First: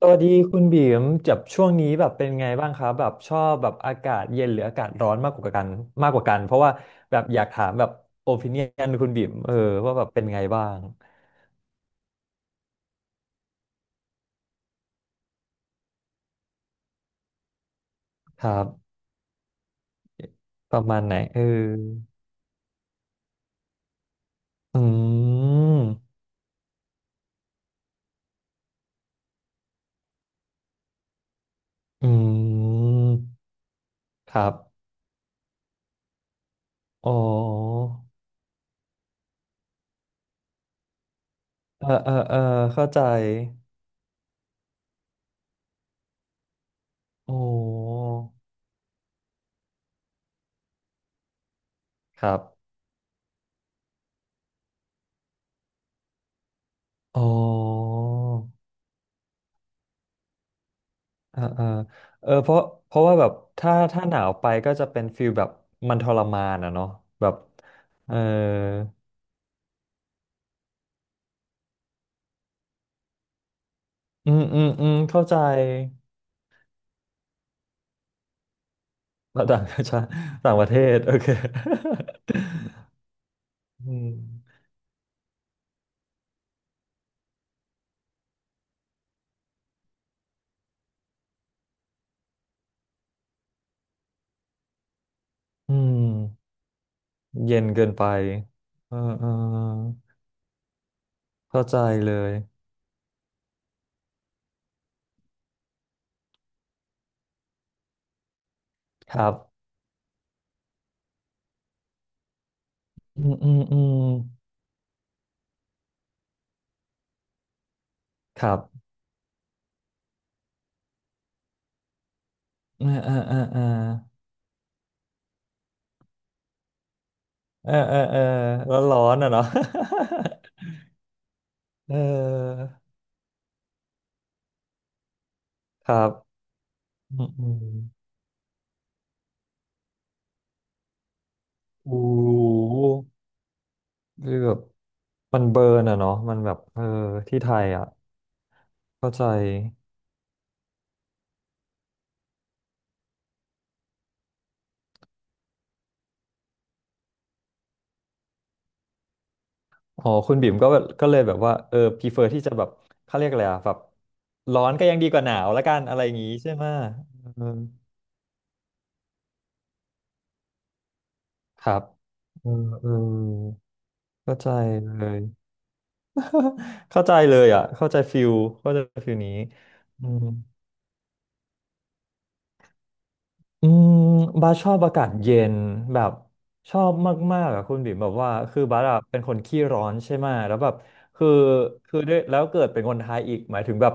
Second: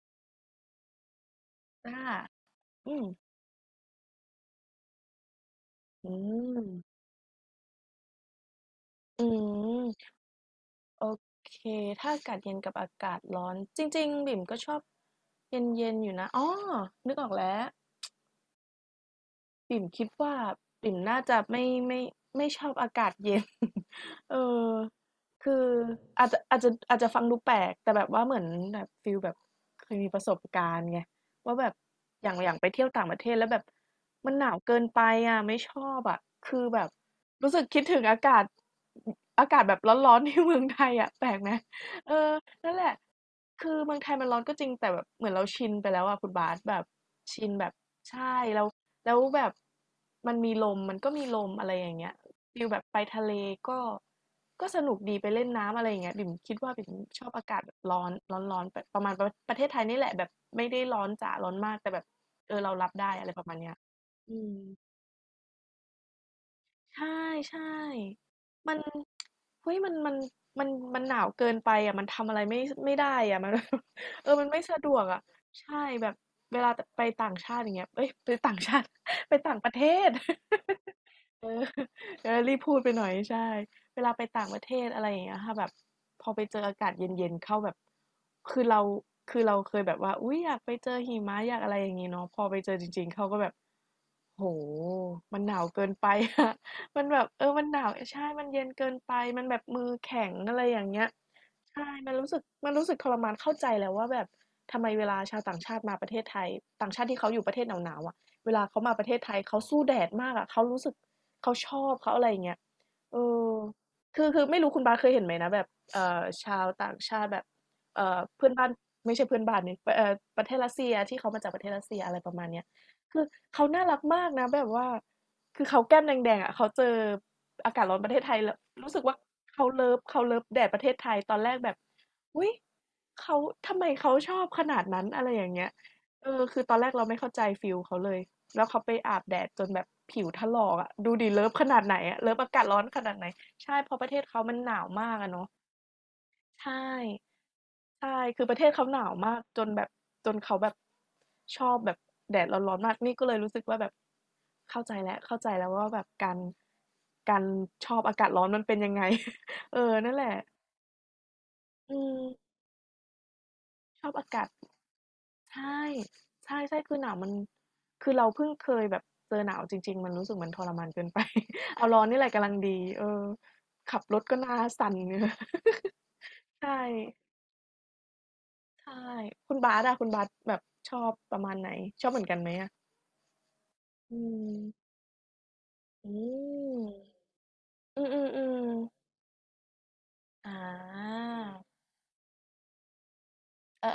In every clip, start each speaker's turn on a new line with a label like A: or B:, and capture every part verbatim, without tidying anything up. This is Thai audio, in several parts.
A: สวัสดีคุณบีมจับช่วงนี้
B: อา
A: แบบเป็นไงบ้างครับ
B: อื
A: แบ
B: ม
A: บชอบแบบอากาศเย็นหรืออากาศร้อนมากกว่ากันมา
B: อื
A: กกว่ากันเพราะ
B: ม
A: ว่าแบบอยากถามแบบโอปิเนียนคุณบี
B: อื
A: มเออว่าแบบ
B: ม
A: เป็นไงบ้าง
B: โอเค ถ้าอากาศเย็นกับอากาศร้อน จริงๆบิ่มก็ชอบเย็นๆอยู่นะ อ๋อ นึกออกแล้ว
A: ครับ
B: ปิ่มคิดว่า
A: ประ
B: ปิ่
A: มา
B: ม
A: ณไหน
B: น่าจะ
A: เออ
B: ไม่ไม่ไม่ชอบอากาศเย็น เออ
A: อื
B: คือ
A: ม
B: อาจจะอาจจะอาจจะฟังดูแปลกแต่แบบว่าเหมือนแบบฟิลแบบเคยมีประสบการณ์ไงว่าแบบ
A: อื
B: อย่างอย่างไปเที่ยวต่างประเทศแล้ว
A: ม
B: แบบ
A: ค
B: มันห
A: รั
B: นา
A: บ
B: วเกินไปอ่ะไม่ชอบอ่ะคือแบบ
A: อ๋อ
B: รู้สึกคิดถึงอากาศอากาศแบบร้อนๆ ที่เมืองไทยอ่ะแปลกไหม
A: เออเอ
B: เอ
A: อ
B: อ
A: เออ
B: นั่นแห
A: เข้า
B: ละ
A: ใจ
B: คือเมืองไทยมันร้อนก็จริงแต่แบบเหมือนเราชินไปแล้วอ่ะคุณบาสแบบ
A: โอ้
B: ชินแบบใช่เรา แล้วแบบมันมีลมมันก็มีลมอะไรอย่างเงี้ย
A: ครับ
B: ฟิลแบบไปทะเลก็ก็สนุกดีไปเล่นน้ำอะไรอย่างเงี้ยบิ่มคิดว่าบิ่ม
A: อ๋อ
B: ชอบอากาศแบบร้อนร้อนร้อนแบบประมาณประประเทศไทยนี่แหละแบบไม่ได้ร้อนจ๋า
A: อ่า
B: ร้อน
A: อ่า
B: มากแต่แบบ
A: เออเพ
B: เออ
A: ราะ
B: เรารั
A: เพ
B: บ
A: ราะ
B: ได้
A: ว่าแบ
B: อะไร
A: บ
B: ประมาณเนี้
A: ถ้า
B: ย
A: ถ้าหนาว
B: อื
A: ไป
B: ม
A: ก็จะเป็นฟิลแบบมันทรมานอ่ะเนาะ
B: ใช่
A: แบบ
B: ใช่
A: เออ
B: มันเฮ้ยมันมันมันมันหนาวเกินไปอ่ะมันทำอะไรไม่ไม่ได้อ่ะมัน เอ
A: อื
B: อ
A: ม
B: มัน
A: อื
B: ไม่
A: ม
B: สะ
A: อื
B: ด
A: ม
B: วกอ่ะ
A: เข้าใจ
B: ใช่แบบเวลาไปต่างชาติอย่างเงี้ยเอ้ยไปต่างชาติ ไปต่าง
A: ต่าง
B: ประเท
A: ชาติ
B: ศ
A: ต่างประเทศโอเค
B: เออเออรีบพูดไปหน่อยใช่
A: อื
B: เว
A: ม
B: ลาไปต่างประเทศอะไรอย่างเงี้ยค่ะแบบพอไปเจออากาศเย็นๆเข้าแบบคือเราคือเราเคยแบบว่าอุ้ยอยากไปเจอหิมะอยากอะไรอย่างงี้เนาะพอไปเจอจริงๆเขาก็แบบ โหมันหนาว
A: อื
B: เกินไปอะ
A: ม
B: มันแบบเออ
A: เย็
B: มั
A: น
B: นห
A: เกิ
B: นาว
A: นไป
B: ใช่มันเย็นเกิ
A: เอ
B: น
A: อ
B: ไป
A: เอ
B: มันแบบมือ
A: อ
B: แข็งอะไรอย่างเงี้ย
A: เข้าใจ
B: ใช่
A: เล
B: มันรู้
A: ย
B: สึกมันรู้สึกทรมานเข้าใจแล้วว่าแบบทำไมเวลาชาวต่างชาติมาประเทศไทยต่างชาติที่เขาอยู่ประเทศหนาวๆอะเวลาเขามาประเท
A: ค
B: ศ
A: รั
B: ไท
A: บ
B: ยเขาสู้แดดมากอะเขารู้สึกเขาชอบเขาอะไรอย่างเงี้ยเอ
A: อืม
B: อ
A: อืมอืม
B: คือคือไม่รู้คุณบาสเคยเห็นไหมนะแบบเอ่อชาวต่างชาติแบบเอ่อ
A: ค
B: เพื่อน
A: รับ
B: บ้านไม่ใช่เพื่อนบ้านนี่เอ่อประเทศรัสเซียที่เขามาจากประเทศรัสเซียอะไรประมาณเนี้ย
A: เอ่าอ่า
B: คือ
A: อ่าออ
B: เขาน่ารักมากนะแบบว่าคือเขาแก้มแดงๆอะเขาเจอ
A: เอ
B: อา
A: อ
B: กาศร้
A: เอ
B: อ
A: อ
B: นประเท
A: เออ
B: ศไทยแล้ว
A: แล้ว
B: รู้
A: ร้
B: สึ
A: อ
B: กว่า
A: นอ่ะเนาะ
B: เขาเลิฟเขาเลิฟแดดประเทศไทยตอนแรกแบบ
A: เอ
B: อุ๊ย
A: อ
B: เขาทำไมเขาชอบขนาดนั้นอะไรอย่างเงี้ย
A: ครับ
B: เออคือตอนแรกเราไม่
A: อื
B: เข้า
A: ม
B: ใจ
A: อื
B: ฟี
A: ม
B: ลเขาเลย แล้วเขาไปอาบแดดจนแบบผิวถลอกอะดูดิเลิฟขนาดไหน
A: โอ้
B: อะเลิฟอากาศร้อน
A: โห
B: ขนาดไหนใช่เพราะประเทศ
A: คือ
B: เขา
A: แบ
B: มัน
A: บ
B: หนาวมากอะ
A: มัน
B: เนาะ
A: เบิร์นอะเนาะมันแบบ
B: ใช่
A: เออที่ไทยอะ
B: ใช่ คือประเทศเขาหนา
A: เข้า
B: ว
A: ใจ
B: มากจนแบบจนเขาแบบชอบแบบแดดร้อนๆมากนี่ก็เลยรู้สึกว่าแบบเข้าใจแล้วเข้าใจแล้วว่าแบบการการชอบอากาศร้อนมันเป็นยังไง เออ
A: อ๋อ
B: นั่นแหละ
A: คุณบิ่มก็แบบก็เลยแบบว่าเออ
B: อื
A: พีเฟ
B: ม
A: อร์ที่จะแบบเขาเรียกอะไรอะแบบ
B: ชอบอากาศ
A: ร้อนก็ยังดีกว่าหนาวละ
B: ใช่
A: กันอะไรอย่างงี้ใช่
B: ใช่
A: ไหม
B: ใช่คือหนาวมัน
A: เออ
B: คือเราเพิ่งเคยแบบเจอหนาวจริงๆมันรู้สึกมันทรมานเกินไป
A: ครั บ
B: เอาร้อนนี่แหละ
A: เอ
B: กำลั
A: อ
B: งดี
A: เออ
B: เออขับรถ
A: เข้า
B: ก็ห
A: ใจ
B: น้าสั่น
A: เล
B: เนื้
A: ย
B: อ ใช่
A: เข้าใจเลยอ่ะเข้าใจฟิลเข้าใจ
B: ใช่
A: ฟิลนี้
B: คุณบาสอะ
A: อื
B: คุณบา
A: ม
B: สแบบชอบประมาณไหนชอบเหมือนกันไหมอะ
A: อืม
B: อื
A: บาสช
B: ม
A: อบอากาศเย็นแบ
B: อื
A: บช
B: ม
A: อบมากๆอะคุณบิ่ม
B: อื
A: แบ
B: ม
A: บ
B: อ
A: ว่า
B: ื
A: คือ
B: ม
A: บาสอะ
B: ๆๆ
A: เป็นคนขี้ร้อนใช่ไหม
B: อ
A: แล้วแบบ
B: า
A: คือคือด้วยแล้วเกิดเป็นคนไทยอีกหมายถึง
B: เอ
A: แบ
B: อ
A: บ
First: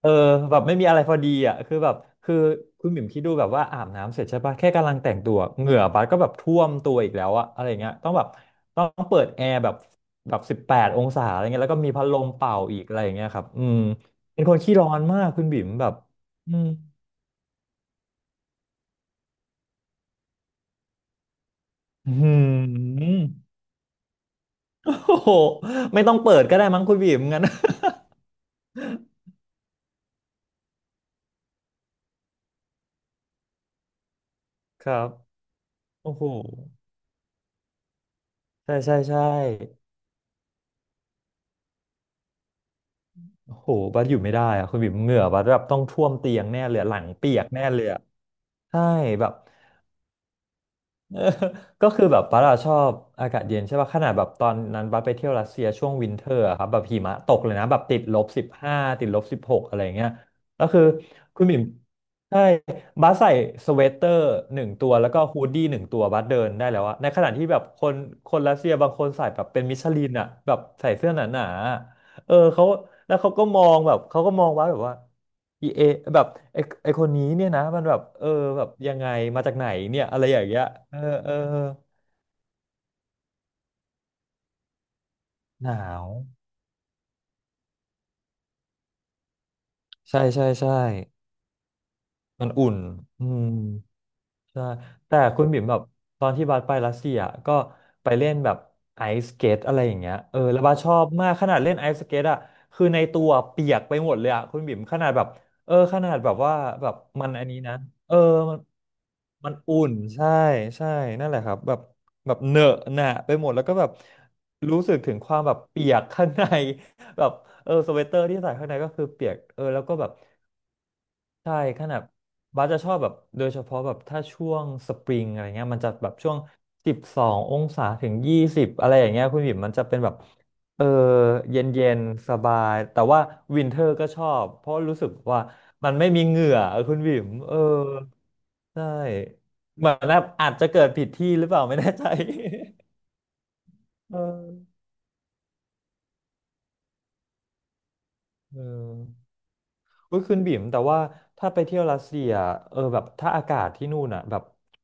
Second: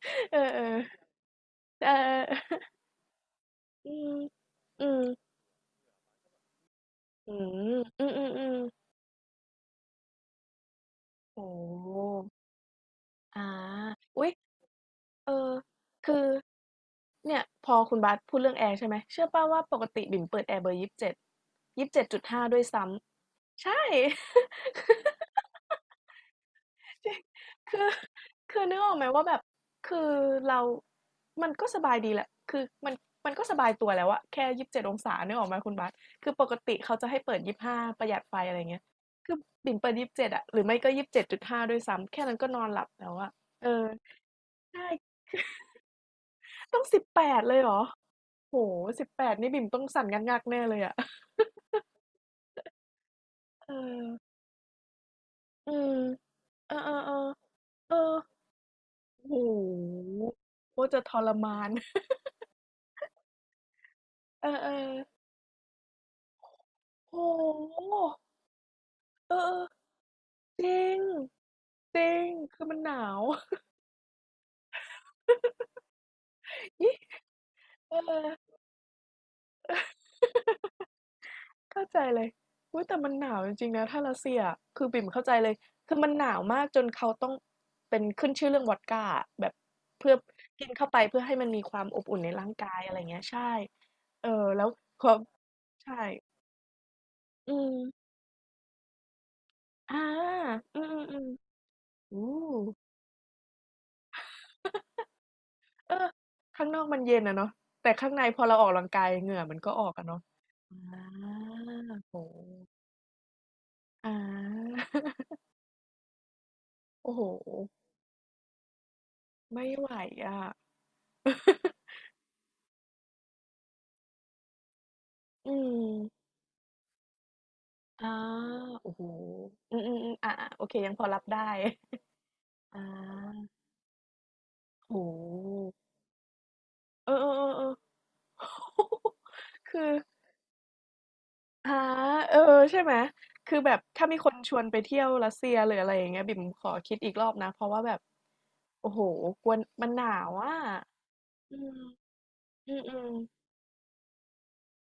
A: เออ
B: เออ
A: แบบไม่มีอะไร
B: ๆ
A: พอดีอะคือ
B: เอ
A: แบ
B: อ
A: บคือคุณบิ่มคิดดูแบบว่าอา
B: ๆ
A: บ
B: อื
A: น้ำ
B: ม
A: เสร็จใช่ปะแค่
B: อื
A: กำลัง
B: ม
A: แต่งตัวเหงื่อบาสก็แบบท่วมตัวอีกแล้ว
B: อื
A: อะอะไร
B: ม
A: เงี้ย
B: อื
A: ต้องแบบ
B: มๆ
A: ต้อ
B: ๆ
A: งเปิดแอร์แบบแบบสิบแปดองศาอะไร
B: โอ้
A: เงี้ยแล้วก็
B: โฮ
A: มีพัดลมเป่าอีกอะไรอย่างเงี้ยครั
B: อา
A: บอืม
B: อุ๊ย
A: เป็นคนขี้ร้อนมาก
B: เอ
A: คุณ
B: อ
A: บิ่มแบบ
B: คือ
A: อืม
B: เนี่ยพอคุณบาสพูดเรื่องแอร์ใช่ไหมเชื่อเปล่าว่าปกติบิ่มเปิดแอร์เบอร์ยี่สิบเจ็ด
A: อ
B: ห้5ด้วย
A: ื
B: ซ้
A: ม
B: ำใช่
A: โอ้โห ไม่ต้องเปิดก็ได้มั้งคุ ณ
B: จ
A: บี
B: ริง
A: มงั้น
B: คือคือนึกออกไหมว่าแบบคือเรามันก็สบายดีแหละคือมันมันก็สบายตัวแล้วอะแค่ยี่สิบเจ็ด
A: ค
B: อง
A: รับ
B: ศานึกออกไหมคุณบาส
A: โอ้โห
B: คือปกติเขาจะให้เปิดยี่สิบห้าประหยัดไฟอะไร
A: ใช่
B: เงี้ย
A: ใช่ใช่
B: คือบิ่มเปิดยี่สิบเจ็ดอะหรือไม่ก็ยี่สิบเจ็ดจุดห้าด้วยซ้ำแค่นั้นก็นอนหลับแล้วอะ
A: โอ้
B: เอ
A: โห
B: อ
A: บัสอยู่ไม่ได้อะคุณ
B: ใช่
A: บีมเหงื่อบัสแบบต้องท่วมเตียงแน่เล
B: ต้
A: ย
B: อง
A: หลั
B: สิบ
A: ง
B: แป
A: เปีย
B: ด
A: ก
B: เลย
A: แน่
B: เหร
A: เล
B: อ
A: ยอะ
B: โห
A: ใช่
B: สิบแป
A: แบบ
B: ดนี่บิ่มต้องสั่นงักงแน่เลยอะ
A: เออก็คือแบบบัสอะชอบอากาศเย็น
B: เอ
A: ใช่ป่ะข
B: อ
A: นาดแบบตอนนั้นบัสไปเที่ยวรัสเซีย
B: อื
A: ช่ว
B: ม
A: งวินเทอร์อะครับ
B: เออ
A: แบบ
B: เออ
A: หิมะตกเล
B: เ
A: ยนะแบบ
B: อ
A: ติ
B: อ
A: ดลบสิบห้าติดลบ
B: โอ้โห
A: สิบหกอะไรเงี้ยแล้ว
B: โค
A: คือ
B: ตรจะทร
A: คุณหมิ
B: มา
A: ม
B: น
A: ใช่บัสใส่สเวตเตอร์
B: เอ
A: ห
B: อ
A: นึ่
B: เอ
A: ง
B: อ
A: ตัวแล้วก็ฮูดดี้หนึ่งตัวบัสเดินได้แล้วอะในข
B: โอ้
A: ณะที่แบบ
B: โฮ
A: คนคนรัสเซียบางคนใส่
B: เอ
A: แบบเป็
B: อ
A: นมิชลินอะแบบ
B: จริ
A: ใส่
B: ง
A: เสื้อหนาๆอะ
B: จริง
A: เออ
B: คื
A: เขา
B: อมันหนา
A: แล้ว
B: ว
A: เขาก็มองแบบเขาก็มองว่าแบบว่า อีเอแบบไอ ไอ
B: นี่
A: คนนี้เนี่ยนะมันแบ
B: เออ
A: บเออแบบยังไงมาจากไหนเนี่ยอะไรอย่างเงี้ยเออเออ
B: เข้าใจเลยอุ๊ยแต่มันหนาวจริงๆนะถ้ารัสเซียคือบิ่มเข้าใจเลย
A: หนา
B: คือ
A: ว
B: มันหนาวมากจนเขาต้องเป็นขึ้นชื่อเรื่องวอดก้าอะแบบเพื่อ
A: ใช่ใช่
B: กิ
A: ใช่
B: นเข้าไปเพื่อให้มันมีความอบอุ่นใน
A: มัน
B: ร่าง
A: อุ่
B: กา
A: น
B: ยอะไรเงี้ย
A: อื
B: ใช่
A: ม
B: เออ
A: ใช่
B: แล้วพอ
A: แต่คุณบิ่มแบบ
B: ใช่
A: ตอนที่บัสไปรัสเซีย
B: อื
A: ก็
B: ม
A: ไปเล่นแบบไอสเกตอะไรอ
B: อา
A: ย่างเงี้ยเออแล้วบัส
B: อื
A: ชอ
B: ม
A: บ
B: อมอื
A: มากขนาดเล่นไอสเก
B: โอ้
A: ตอ่ะคือในตัวเปียกไปหมดเลยอ่ะคุณบิ่มขนาดแบบเออ
B: เอ
A: ข
B: อ
A: นาดแบบว่า
B: ข้างนอก
A: แบบ
B: มันเย็น
A: มัน
B: อะ
A: อัน
B: เนาะ
A: นี้นะ
B: แต่ข้า
A: เอ
B: ง
A: อ
B: ในพอเราออกกำลังกายเหงื่อ
A: มัน
B: มันก็
A: อุ่
B: ออ
A: น
B: กอะเนาะ
A: ใช่ใช่
B: อ
A: นั่นแหละครับ
B: า
A: แบบ
B: โอ้โฮ
A: แบบเหนอะหนะไปหมดแล้วก็แบบ
B: อา
A: รู้สึกถึงความแบบเปียก ข้างใน
B: โอ้ โฮ
A: แบบเออสเวตเตอร์ที่ใส่ข้างในก็คือเปียกเออ
B: ไม่
A: แล้ว
B: ไหว
A: ก็แบบ
B: อะ
A: ใช่ ขนาดบาสจะชอบแบบโดยเฉพาะแบบถ้าช่วงสปริงอะไร
B: อื
A: เงี้ยมันจะแบบ
B: ม
A: ช่วงสิบสององศา
B: อา
A: ถึงยี่สิบอะ
B: โอ้
A: ไร
B: โฮ
A: อย่างเงี้ยคุณบิ่มมัน
B: อื
A: จะเป็น
B: ม
A: แบบ
B: ๆๆอาๆโอเค
A: เออ
B: ยังพอรับได้
A: เย็นเย็นสบา
B: อ
A: ยแต่ว่า
B: า
A: วินเทอร์ก็ชอบเพราะรู้
B: โอ้
A: สึก
B: โ
A: ว่า
B: ฮ
A: มันไม่มีเหงื่อคุณ
B: เอ
A: บิ่มเออ
B: อๆๆๆ
A: ใช่
B: คื
A: เหมื
B: อ
A: อนแบบอาจจะเกิดผิดที่หรือเปล่าไม่
B: อา
A: แน่ใจ
B: เออ ใช่ไหม คือแบบ ถ้า
A: เอ
B: มีคนชวน
A: อ
B: ไปเที่ยวรัสเซียหรืออะไรอย่างเงี้ยบิ่มขอคิดอีกรอบนะ เพราะว่าแบบ
A: เอ
B: โอ้โห
A: อ
B: กลัวนมันหนา
A: ก็
B: ว
A: คืน
B: อ่ะ
A: บิ่มแต่ว่าถ้า
B: อื
A: ไปเที่ยวรัส
B: ม
A: เซียเออ
B: อื
A: แบบ
B: ม
A: ถ้าอากาศที่นู่นอ่ะแบบ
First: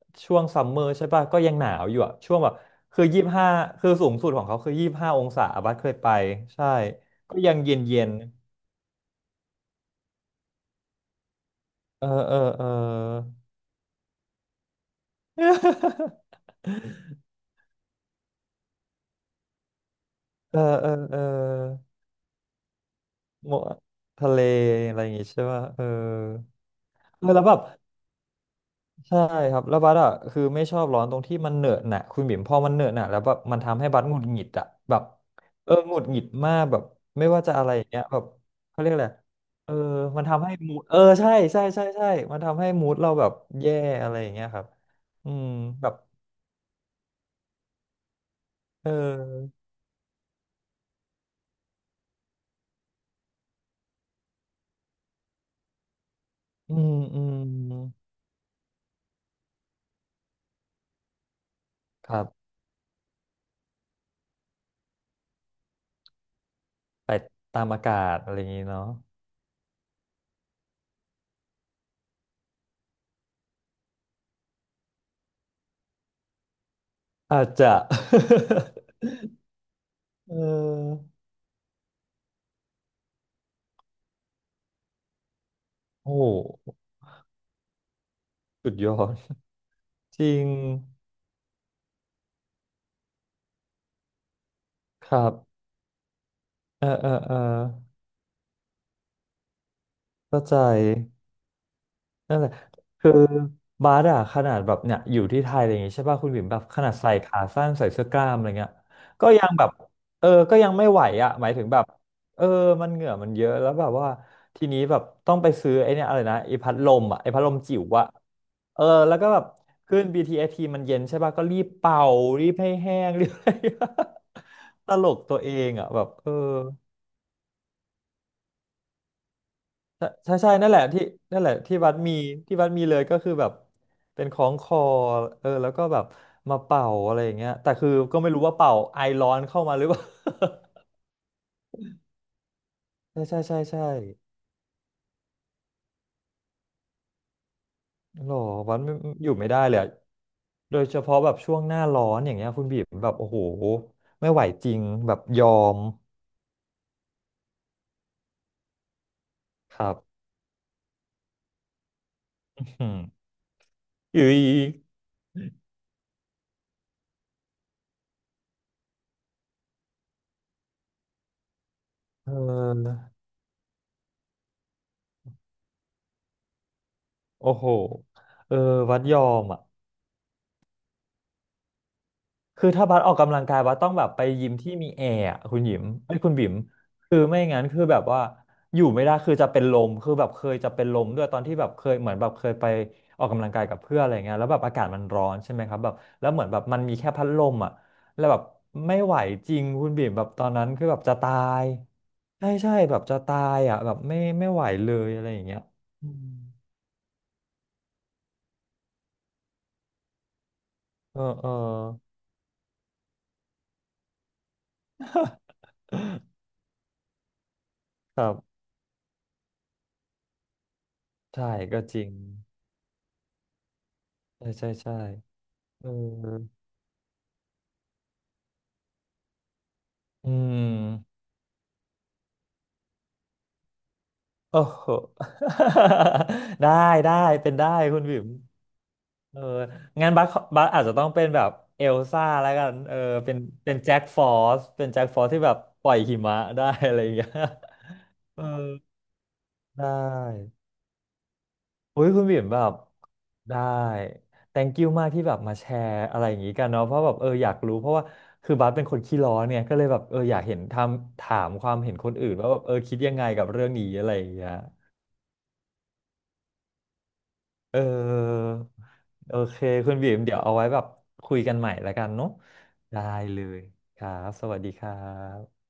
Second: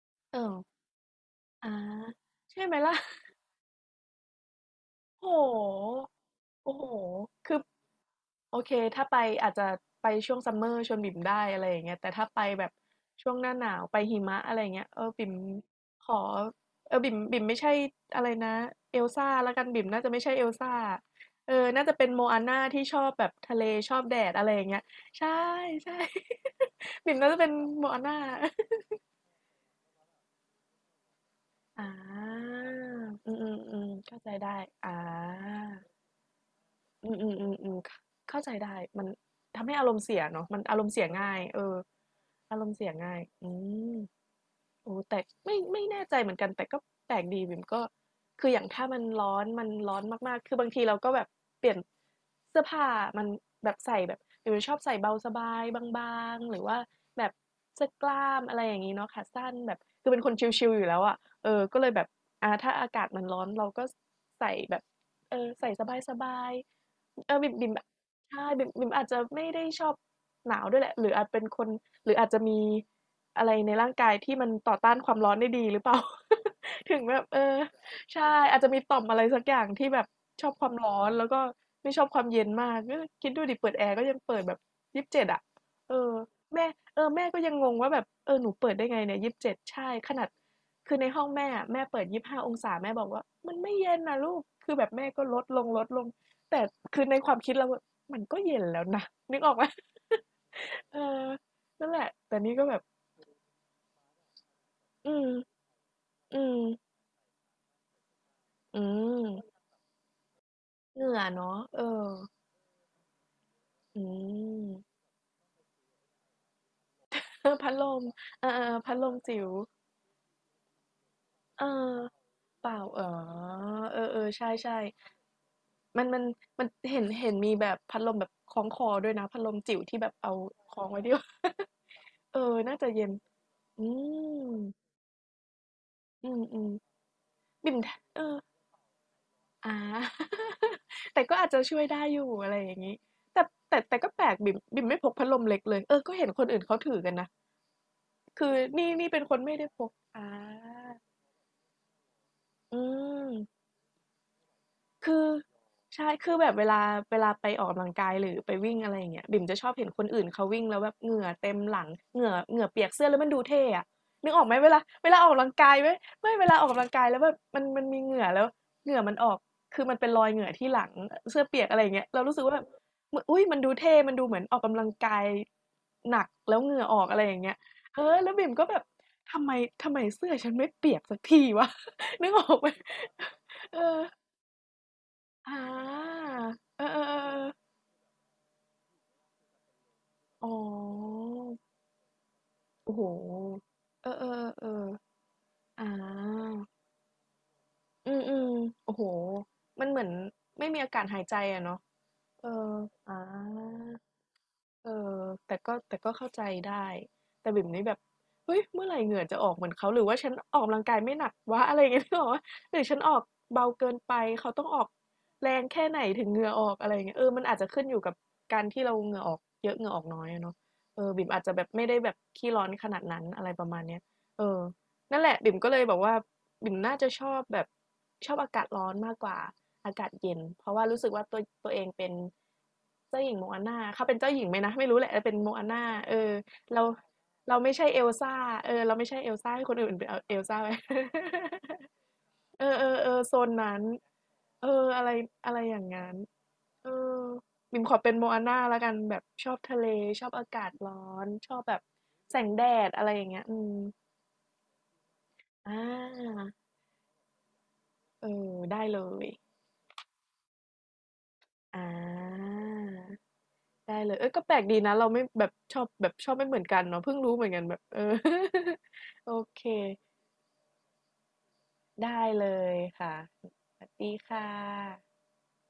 B: ๆเอ
A: ช่ว
B: อ
A: งซัมเมอร์ใช่ป่ะก็ยังห
B: อา
A: นาวอยู่อ่ะช่วงแบบ
B: ใช่ไหมล่ะ
A: คือยี่สิบห้าคือสูงสุดของเขาคือยี่สิบห้าอง
B: โอ้
A: ศา
B: โห
A: บัสเคยไปใช่
B: โอ้โห
A: ก็ยั
B: คื
A: ง
B: อ
A: เย็นเย็น
B: โอเคถ้าไปอาจจะไปช่วงซัมเมอร์ชวนบิ่มได้อะไรอย่างเงี้ย
A: เออ
B: แต่ถ้า
A: เออ
B: ไป
A: เอ
B: แบ
A: อ
B: บช่วงหน้าหนาวไปหิมะอะไรอย่างเงี้ยเออบิ่มขอ เออบิ่มบิ่มไม่ใช่อะไรนะเอลซ่าแล้วกันบิ่มน่าจะไม่ใช่เอล
A: เออ
B: ซ่า
A: เออเออ
B: เออน่าจะเป็นโมอาน่าที่ชอบแบบ
A: หม
B: ทะเล
A: ด
B: ชอบแด
A: ทะ
B: ด
A: เล
B: อะไรอย่างเงี้ย
A: อะไรอย่างงี้
B: ใช่
A: ใช่ป่ะเออ
B: ใช่ บิ่ม
A: เอ
B: น่า
A: อ
B: จะ
A: แล้ว
B: เป็น
A: แบบ
B: โมอาน่า
A: ใช่ครับแล้วบัสอ่ะคือไม่ชอบร้อนตรงที่มันเหนอะ
B: อ่
A: หนะคุณบิ่มพ
B: า
A: อมันเหนอะหนะแล้ว
B: อื
A: แบ
B: ม
A: บ
B: อืม
A: มัน
B: อื
A: ทำ
B: ม
A: ให้บัสหงุ
B: เข้า
A: ด
B: ใจ
A: หงิด
B: ได้
A: อ่ะ
B: อ่า
A: แบบเออหงุดหงิดมากแบบ
B: อืม
A: ไม่
B: อืม
A: ว่า
B: อื
A: จะ
B: ม
A: อะ
B: อื
A: ไร
B: ม
A: อย่าง
B: เข้า
A: เงี้ยแบบ
B: เข้าใจได้
A: เขาเรียกอะ
B: มัน
A: ไร
B: ทำ
A: เออ
B: ให้อารมณ์เสี
A: มั
B: ย
A: น
B: เนาะ
A: ทำให้
B: มัน
A: มู
B: อาร
A: ด
B: มณ์
A: เออ
B: เสียง่า
A: ใช่
B: ยเอ
A: ใช่
B: อ
A: ใช่ใช่มัน
B: อา
A: ทำ
B: ร
A: ให้
B: มณ์เสี
A: มู
B: ย
A: ดเรา
B: ง่าย
A: แบบ
B: อื
A: แย่
B: ม
A: อะไรอย่างเงี้ยครับ
B: โอ้แต่
A: อืม
B: ไม่ไม่
A: แบบ
B: แน่ใจเหมือนกันแต่ก็แปลกดีบิ่มก็คืออย่างถ้า
A: เ
B: มันร้อน
A: ออ
B: มันร้อนมากๆคือบางทีเราก็แบบเปลี่ยนเสื้อผ้ามันแบบใส่แบบบิ่มชอบใส่เบาสบายบางๆหรือ
A: อื
B: ว่า
A: มอื
B: แบบ
A: ม
B: เสื้อกล้ามอะไรอย่างนี้เนาะขาสั้นแบบคือเป็นคนชิลๆอยู่แล้วอ่ะเออก็เลยแบบ
A: ครับ
B: อ่าถ้าอากาศมันร้อนเราก็ใส่แบบเออใส่สบาย
A: ไป
B: ๆเออบิ่ม
A: ตาม
B: บิ่ม
A: อากาศอะไรอ
B: ใช่
A: ย่างงี้
B: บิ่ม
A: เนาะ
B: บิ่มอาจจะไม่ได้ชอบหนาวด้วยแหละหรืออาจเป็นคนหรืออาจจะมี อะไรในร่างกายที่มันต่อต้านความร้อนได้ดีหรือเปล่า ถึงแบบเอ
A: อาจ
B: อ
A: จะ
B: ใช่ อาจจะมีต่อมอะไรสักอย่างที่แบบ
A: เ
B: ชอบความร้อ
A: ออ
B: นแล้วก็ไม่ชอบความเย็นมากก็คิดดูดิเปิดแอร์ก็ยังเปิดแบบยี่สิบเจ็ดอ่ะเอ
A: โอ้
B: อ
A: โ
B: แม่
A: ห
B: เออแม่ก็ยังงงว่าแบบเออหนูเปิ
A: สุ
B: ด
A: ด
B: ได้
A: ยอ
B: ไง
A: ด
B: เนี่ยยี่สิบเจ็ดใช่ข
A: จ
B: นาด
A: ริง
B: คือในห้องแม่อะแม่เปิดยี่สิบห้าองศาแม่บอกว่ามันไม่เย็นนะลูกคือแบบแม่
A: ครั
B: ก็ลดล
A: บ
B: งลดลงแต่
A: เออ
B: คือ
A: เออ
B: ในค
A: เอ
B: วา
A: อ
B: มคิดเราอะมันก็เย็นแล้วนะนึกออกไหม
A: เข้าใจ
B: เออนั่นแหละแต่
A: นั่นแหละ
B: นี่ก็แบบ
A: คือบาสอะขนาดแบบเนี่ย
B: อื
A: อยู่
B: ม
A: ที่ไทยอะไรอย่างงี้ใช่ป่ะคุณ
B: อื
A: บิ่มแบ
B: ม
A: บขนาดใส่ขาสั้นใส่เสื้อกล้ามอะไรเงี้ย
B: อื
A: ก็ยัง
B: ม
A: แบบเออก็ยังไม่ไห
B: เห
A: ว
B: งื่อ
A: อะหมาย
B: เนาะ
A: ถึงแบ
B: เอ
A: บ
B: อ
A: เออมันเหงื่อมันเยอะแล้วแบบ
B: อื
A: ว่า
B: ม
A: ทีนี้แบบต้องไปซื้อไอ้เนี่ยอะไรนะไอ้พัดลมอะไอ้พัด
B: เอ
A: ล
B: อ
A: ม
B: พัด
A: จิ๋
B: ล
A: ว
B: ม
A: อะ
B: เออ
A: เอ
B: ๆ
A: อ
B: ๆพัดลม
A: แล้วก็แบ
B: จิ๋
A: บ
B: ว
A: ขึ้น บี ที เอสมันเย็นใช่ป่ะก็รี
B: เออ
A: บเป่ารีบ
B: เป
A: ให้
B: ล่า
A: แห้
B: อ๋อ
A: ง รีบ
B: เออๆใช่
A: ตลกตัวเองอะ
B: ๆ
A: แบ
B: มัน
A: บ
B: มัน
A: เออ
B: มันเห็นเห็นมีแบบพัดลมแบบคล้องคอด้วยนะพัดลมจิ๋วที่
A: ใช่
B: แบบเอา
A: ใช่ใช่นั่น
B: ค
A: แห
B: ล้
A: ละ
B: องไว้
A: ที่
B: ที่
A: นั่นแหละที่ วัดมี
B: เออ
A: ที่วัด
B: น่า
A: มี
B: จะ
A: เลย
B: เย็น
A: ก็คือแบบ
B: อื
A: เป็นคล้อ
B: ม
A: งคอเออแล้วก็แบบ
B: อื
A: มา
B: ม
A: เป่าอะไรอย่างเงี้ย
B: ๆ
A: แต่
B: บิ่ม
A: คื
B: ท
A: อก็
B: เออ
A: ไม่รู้ว่าเป่าไอร้อนเข้ามา
B: อา
A: หรือเปล่า
B: แต่ก็อาจจะช่วยได้อยู่อะไรอย่างนี้
A: ใช่ใช่
B: แต่
A: ใช่
B: แต่
A: ใช่
B: แต่ก็แปลกบิ่มบิ่มไม่พกพัดลมเล็กเลย เออ ก็เห็นคนอื่นเขาถือกันนะ
A: หรอ
B: คือ
A: วัด
B: นี่
A: ไม่
B: นี่เป็น
A: อ
B: ค
A: ยู่
B: น
A: ไม่
B: ไม่
A: ได้
B: ได้
A: เล
B: พ
A: ยอะ
B: กอา
A: โดยเฉพาะแบบช่วงหน้าร้อนอย่างเงี้ยคุณ
B: อื
A: บีมแบบโอ้โห
B: ม
A: ไม่ไหวจริงแบ
B: คื
A: บ
B: อ
A: ยอม
B: ใช่คือแบบเวลาเวลาไปออกกำลังกายหรือไปวิ่งอะไรอย่างเงี้ยบิ่มจะชอบ
A: ค
B: เห็น
A: รับ
B: คนอื่นเขาวิ่งแล้วแบบเหงื่อเต็มหลังเหงื่อเหงื่อ เปี
A: อื
B: ยก
A: ม
B: เสื้อแล้วมันดูเท่อะ
A: อยู่
B: นึกอ
A: อี
B: อกไหมเว
A: ก
B: ลาเวลาออกกำลังกายไหมไม่เวลาออกกำลังกายแล้วแบบมันมันมีเหงื่อแล้วเหงื่อมันออกคือมันเป็นรอยเหงื่อที่หลังเสื้อเปียกอะไรอย่างเงี้ยเรา
A: เ
B: รู้สึกว่าแบบ
A: ออ
B: อุ้ยมันดูเท่มันดูเหมือนออกกำลังกายหนักแล้วเหงื่อออกอะไรอย่าง
A: โอ้
B: เงี้ย
A: โห
B: เออแล้วบิ่ม
A: เออ
B: ก็แบบ
A: วัดยอ
B: ทำ
A: ม
B: ไม
A: อ่ะ
B: ทำไมเสื้อฉันไม่เปียกสักทีวะ นึกออกไห
A: คื
B: ม
A: อถ้าบัสออกกำลังกายบัส
B: เอ
A: ต้องแบบไป
B: อ
A: ยิมที่มีแอร์อะ
B: อ
A: คุณหยิมไอ้ย
B: า
A: คุณบิ๋ม
B: เออ
A: คือไม่
B: ๆ
A: งั้น
B: ๆ
A: คือแบบว่าอยู่ไม่ได้คือจะเป็นลมคือแบบเค
B: ๆอ๋อ
A: ยจะเป็นลมด้วยตอนที่แบบเคยเหมือนแบบเคยไป
B: โอ้โฮ
A: ออกกำลังกายกับเพื่อน
B: เอ
A: อะ
B: อ
A: ไรเงี้ยแล้วแบบอากาศ
B: ๆ
A: มัน
B: ๆ
A: ร้อนใช่ไหมครั
B: ๆอ
A: บแบบแล้วเหมือน
B: า
A: แบบมันมีแค่พัดลมอ่ะ
B: อื
A: แล้วแบบ
B: มๆโอ้
A: ไม่
B: โฮ
A: ไหวจริง
B: มั
A: คุ
B: น
A: ณ
B: เหมื
A: บิ๋
B: อน
A: มแบบตอนนั้
B: ไม่
A: น
B: มี
A: คือ
B: อา
A: แบบ
B: กาศ
A: จะ
B: หาย
A: ตา
B: ใจอะ
A: ย
B: เนาะเอ
A: ใช่
B: อ
A: ใช่แบบ
B: อา
A: จะตายอ่ะแบบไม่ไม่ไหว
B: เอ
A: เล
B: อ
A: ยอะไรอย่าง
B: แต่
A: เงี้ย
B: ก็แต่
A: อื
B: ก็
A: ม
B: เข้าใจได้แต่บิ่มนี่แบบเฮ้ยเมื่อไหร่เหงื่อจะออกเหมือนเขาหรือว่าฉันออกกำลังกายไม่
A: เออ
B: หนัก
A: เออ
B: วะ อะไรอย่างเงี้ยนึกออกเปล่าหรือฉันออกเบาเกินไปเขาต้องออกแรงแค่ไหนถึงเหงื่อออกอะไรอย่างเงี้ยเออมันอาจจะขึ้นอยู่กับ
A: ครั
B: กา
A: บ
B: รที่เราเหงื่อออกเยอะเหงื่อออกน้อยอะเนาะเออบิ่มอาจ
A: ใช่
B: จะแบบ
A: ก็
B: ไม่
A: จ
B: ได้
A: ริ
B: แบ
A: ง
B: บขี้ร้อนขนาดนั้นอะไรประมาณเนี้ยเอ
A: ใช่
B: อ
A: ใช่ใช่
B: นั่นแหละบิ่มก็เลย
A: เออ
B: แบบว่าบิ่มน่าจะชอบแบบ ชอบอากาศร้อนมากกว่าอากาศ
A: อื
B: เย็นเพราะว่ารู้สึก
A: ม
B: ว่าตัวตัวเองเป็นเจ้าหญิงโมอานาเขาเป็นเจ้าหญิงไหม
A: โอ้
B: นะ
A: โห
B: ไม่รู้แหละแตเป็นโม อานาเออ
A: ได้
B: เรา
A: ได้เป็น
B: เรา
A: ได้
B: ไม่ใช่
A: คุ
B: เอ
A: ณ
B: ล
A: บิ๋ม
B: ซ่าเออเราไม่ใช่เอล
A: เออ
B: ซ่าให้คนอื่นเป็น
A: งั้นบัส
B: เอลซ่า
A: บัส
B: ไป
A: อาจจะต้องเป็นแบบเอลซ่าแล้ว
B: เอ
A: กัน
B: อเอ
A: เออ
B: อเออ
A: เป็
B: โซ
A: น
B: น
A: เป็น
B: นั้น
A: แจ็คฟอส
B: เออ
A: เป็นแจ็
B: อะ
A: ค
B: ไร
A: ฟอสที่แบ
B: อะ
A: บ
B: ไรอย่า
A: ป
B: ง
A: ล่อย
B: นั้
A: หิ
B: น
A: มะได้
B: เออ
A: อะไรอย่างเงี้ย
B: บิมขอเป็นโม
A: เอ
B: อา
A: อ
B: น่าแล้วกันแบบชอบทะ
A: ได
B: เลชอบอา
A: ้
B: กาศร้อนชอบแบบ
A: อุ้ยคุณ
B: แส
A: บิ่ม
B: ง
A: แบ
B: แด
A: บ
B: ดอะไรอย่างเงี้ยอื
A: ได้
B: ม
A: แธงค์ คิว มากที่แบบมาแช
B: อ่
A: ร์อะไรอย่าง
B: า
A: งี้กันเนาะเพราะแบบเอออยากรู้เพราะว่า
B: เอ
A: คื
B: อ
A: อบัส
B: ได้
A: เป็นค
B: เล
A: นขี้
B: ย
A: ร้อนเนี่ยก็เลยแบบเอออยากเห็นทำถามความ
B: อ่า
A: เห็นคนอื่นว่าแบบเออคิดยังไงกับเรื่องนี้
B: ได้
A: อะ
B: เล
A: ไร
B: ย
A: อ
B: เอ้
A: ย่า
B: ย
A: ง
B: ก็
A: เงี้
B: แป
A: ย
B: ลกดีนะเราไม่แบบชอบแบบชอบไม่เหมือนกันเนาะเพิ่งรู้เหมือนกันแบ
A: เอ
B: บเออ
A: อ
B: โอ
A: โอเค
B: เค
A: คุณบีมเดี๋ยวเอาไว้แบบคุยกันใหม่แล้วกัน
B: ได้
A: เนาะ
B: เลย
A: ได้
B: ค่ะ
A: เล
B: ส
A: ย
B: วัส
A: ครั
B: ดี
A: บส
B: ค่ะ
A: วัสดีครับ